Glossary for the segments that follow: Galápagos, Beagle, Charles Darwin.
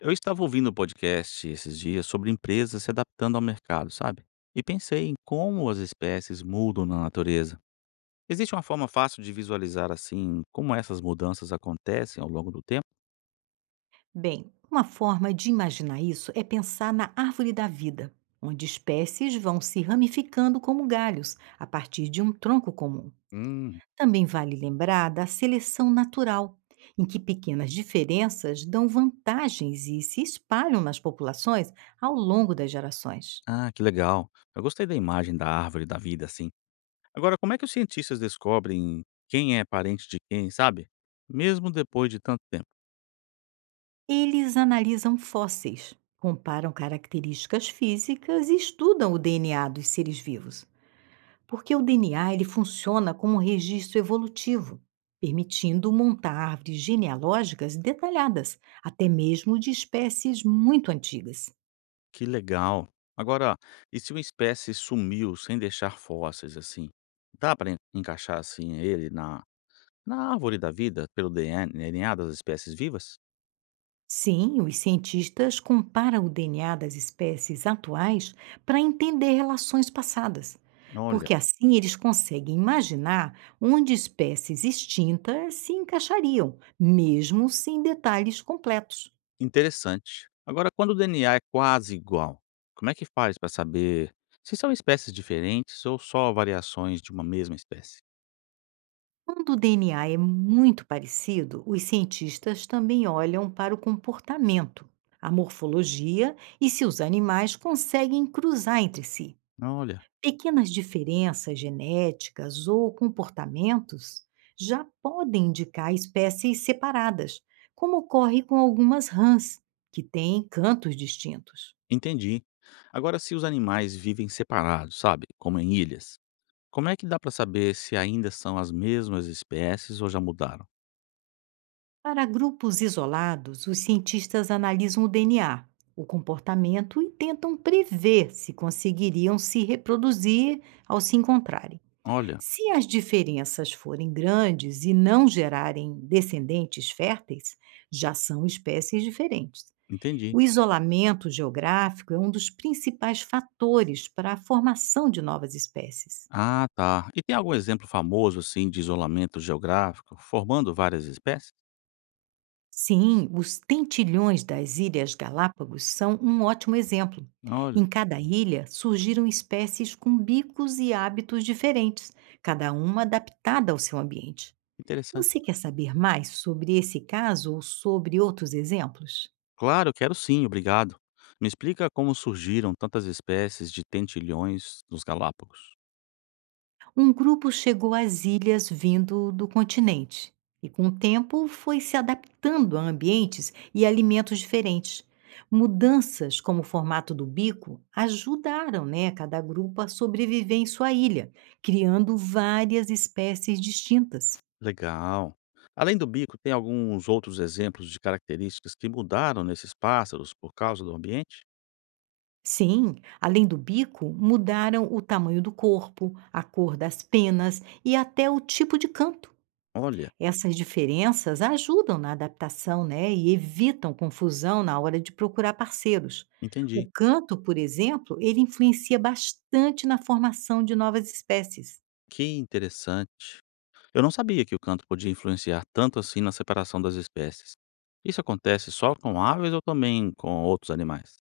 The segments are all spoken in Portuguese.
Eu estava ouvindo um podcast esses dias sobre empresas se adaptando ao mercado, sabe? E pensei em como as espécies mudam na natureza. Existe uma forma fácil de visualizar assim como essas mudanças acontecem ao longo do tempo? Bem, uma forma de imaginar isso é pensar na árvore da vida, onde espécies vão se ramificando como galhos, a partir de um tronco comum. Hum, Também vale lembrar da seleção natural, em que pequenas diferenças dão vantagens e se espalham nas populações ao longo das gerações. ah, que legal. Eu gostei da imagem da árvore da vida assim. Agora, como é que os cientistas descobrem quem é parente de quem, sabe? Mesmo depois de tanto tempo. Eles analisam fósseis, comparam características físicas e estudam o DNA dos seres vivos. Porque o DNA ele funciona como um registro evolutivo, permitindo montar árvores genealógicas detalhadas, até mesmo de espécies muito antigas. Que legal. Agora, e se uma espécie sumiu sem deixar fósseis assim? Dá para encaixar assim ele na árvore da vida, pelo DNA das espécies vivas? Sim, os cientistas comparam o DNA das espécies atuais para entender relações passadas, Olha, porque assim eles conseguem imaginar onde espécies extintas se encaixariam, mesmo sem detalhes completos. interessante. Agora, quando o DNA é quase igual, como é que faz para saber se são espécies diferentes ou só variações de uma mesma espécie? Quando o DNA é muito parecido, os cientistas também olham para o comportamento, a morfologia e se os animais conseguem cruzar entre si. Olha, Pequenas diferenças genéticas ou comportamentos já podem indicar espécies separadas, como ocorre com algumas rãs, que têm cantos distintos. entendi. Agora, se os animais vivem separados, sabe, como em ilhas, como é que dá para saber se ainda são as mesmas espécies ou já mudaram? Para grupos isolados, os cientistas analisam o DNA, o comportamento e tentam prever se conseguiriam se reproduzir ao se encontrarem. Olha, Se as diferenças forem grandes e não gerarem descendentes férteis, já são espécies diferentes. entendi. O isolamento geográfico é um dos principais fatores para a formação de novas espécies. Ah, tá. E tem algum exemplo famoso assim de isolamento geográfico formando várias espécies? Sim, os tentilhões das Ilhas Galápagos são um ótimo exemplo. Olha. Em cada ilha surgiram espécies com bicos e hábitos diferentes, cada uma adaptada ao seu ambiente. Você Interessante. quer saber mais sobre esse caso ou sobre outros exemplos? Claro, quero sim, obrigado. Me explica como surgiram tantas espécies de tentilhões nos Galápagos. Um grupo chegou às ilhas vindo do continente e, com o tempo, foi se adaptando a ambientes e alimentos diferentes. Mudanças como o formato do bico ajudaram, né, cada grupo a sobreviver em sua ilha, criando várias espécies distintas. Legal. Além do bico, tem alguns outros exemplos de características que mudaram nesses pássaros por causa do ambiente? Sim, além do bico, mudaram o tamanho do corpo, a cor das penas e até o tipo de canto. Olha, Essas diferenças ajudam na adaptação, né, e evitam confusão na hora de procurar parceiros. O entendi. canto, por exemplo, ele influencia bastante na formação de novas espécies. Que interessante. Eu não sabia que o canto podia influenciar tanto assim na separação das espécies. Isso acontece só com aves ou também com outros animais?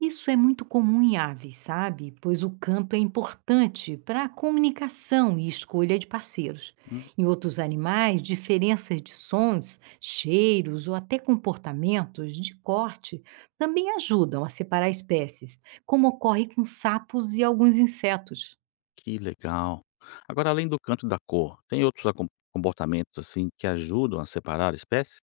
Isso é muito comum em aves, sabe? Pois o canto é importante para a comunicação e escolha de parceiros. Em outros animais, diferenças de sons, cheiros ou até comportamentos de corte também ajudam a separar espécies, como ocorre com sapos e alguns insetos. Que legal. Agora, além do canto da cor, tem outros acom comportamentos, assim, que ajudam a separar espécies?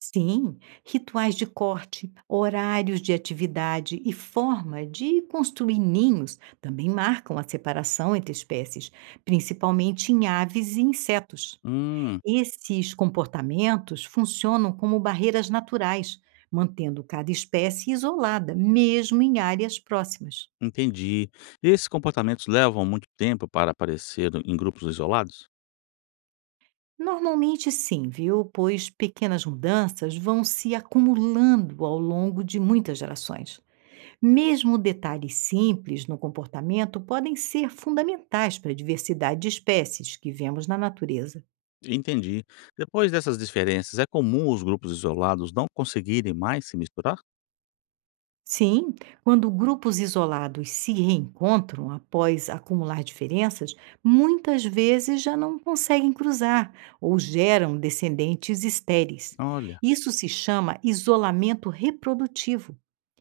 Sim, rituais de corte, horários de atividade e forma de construir ninhos também marcam a separação entre espécies, principalmente em aves e insetos. Hum, Esses comportamentos funcionam como barreiras naturais, mantendo cada espécie isolada, mesmo em áreas próximas. entendi. E esses comportamentos levam muito tempo para aparecer em grupos isolados? Normalmente sim, viu? Pois pequenas mudanças vão se acumulando ao longo de muitas gerações. Mesmo detalhes simples no comportamento podem ser fundamentais para a diversidade de espécies que vemos na natureza. Entendi. Depois dessas diferenças, é comum os grupos isolados não conseguirem mais se misturar? Sim, quando grupos isolados se reencontram após acumular diferenças, muitas vezes já não conseguem cruzar ou geram descendentes estéreis. Olha, Isso se chama isolamento reprodutivo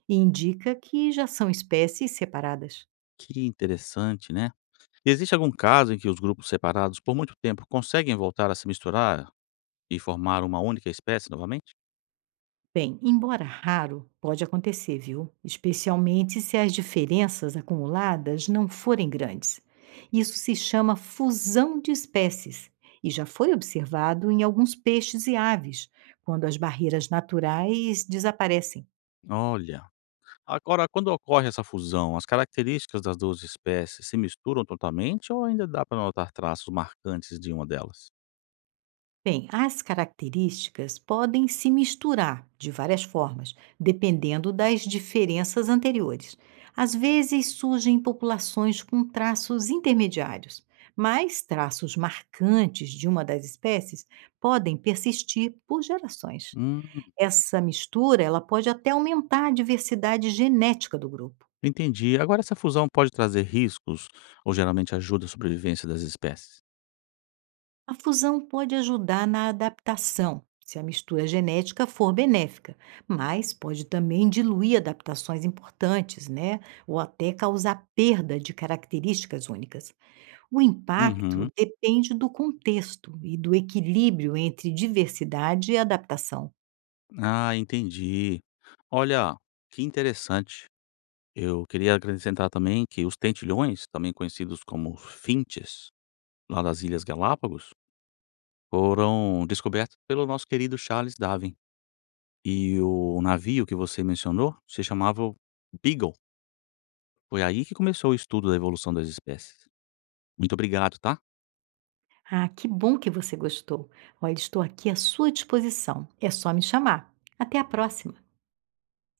e indica que já são espécies separadas. que interessante, né? Existe algum caso em que os grupos separados por muito tempo conseguem voltar a se misturar e formar uma única espécie novamente? Bem, embora raro, pode acontecer, viu? Especialmente se as diferenças acumuladas não forem grandes. Isso se chama fusão de espécies e já foi observado em alguns peixes e aves, quando as barreiras naturais desaparecem. Olha. Agora, quando ocorre essa fusão, as características das 2 espécies se misturam totalmente ou ainda dá para notar traços marcantes de uma delas? Bem, as características podem se misturar de várias formas, dependendo das diferenças anteriores. Às vezes surgem populações com traços intermediários, mas traços marcantes de uma das espécies podem persistir por gerações. Hum, Essa mistura, ela pode até aumentar a diversidade genética do grupo. entendi. Agora, essa fusão pode trazer riscos ou geralmente ajuda a sobrevivência das espécies? A fusão pode ajudar na adaptação, se a mistura genética for benéfica, mas pode também diluir adaptações importantes, né? Ou até causar perda de características únicas. O Uhum. impacto depende do contexto e do equilíbrio entre diversidade e adaptação. Ah, entendi. Olha, que interessante. Eu queria acrescentar também que os tentilhões, também conhecidos como finches, lá das Ilhas Galápagos, foram descobertos pelo nosso querido Charles Darwin. E o navio que você mencionou se chamava o Beagle. Foi aí que começou o estudo da evolução das espécies. Muito obrigado, tá? Ah, que bom que você gostou! Olha, estou aqui à sua disposição. É só me chamar. Até a próxima!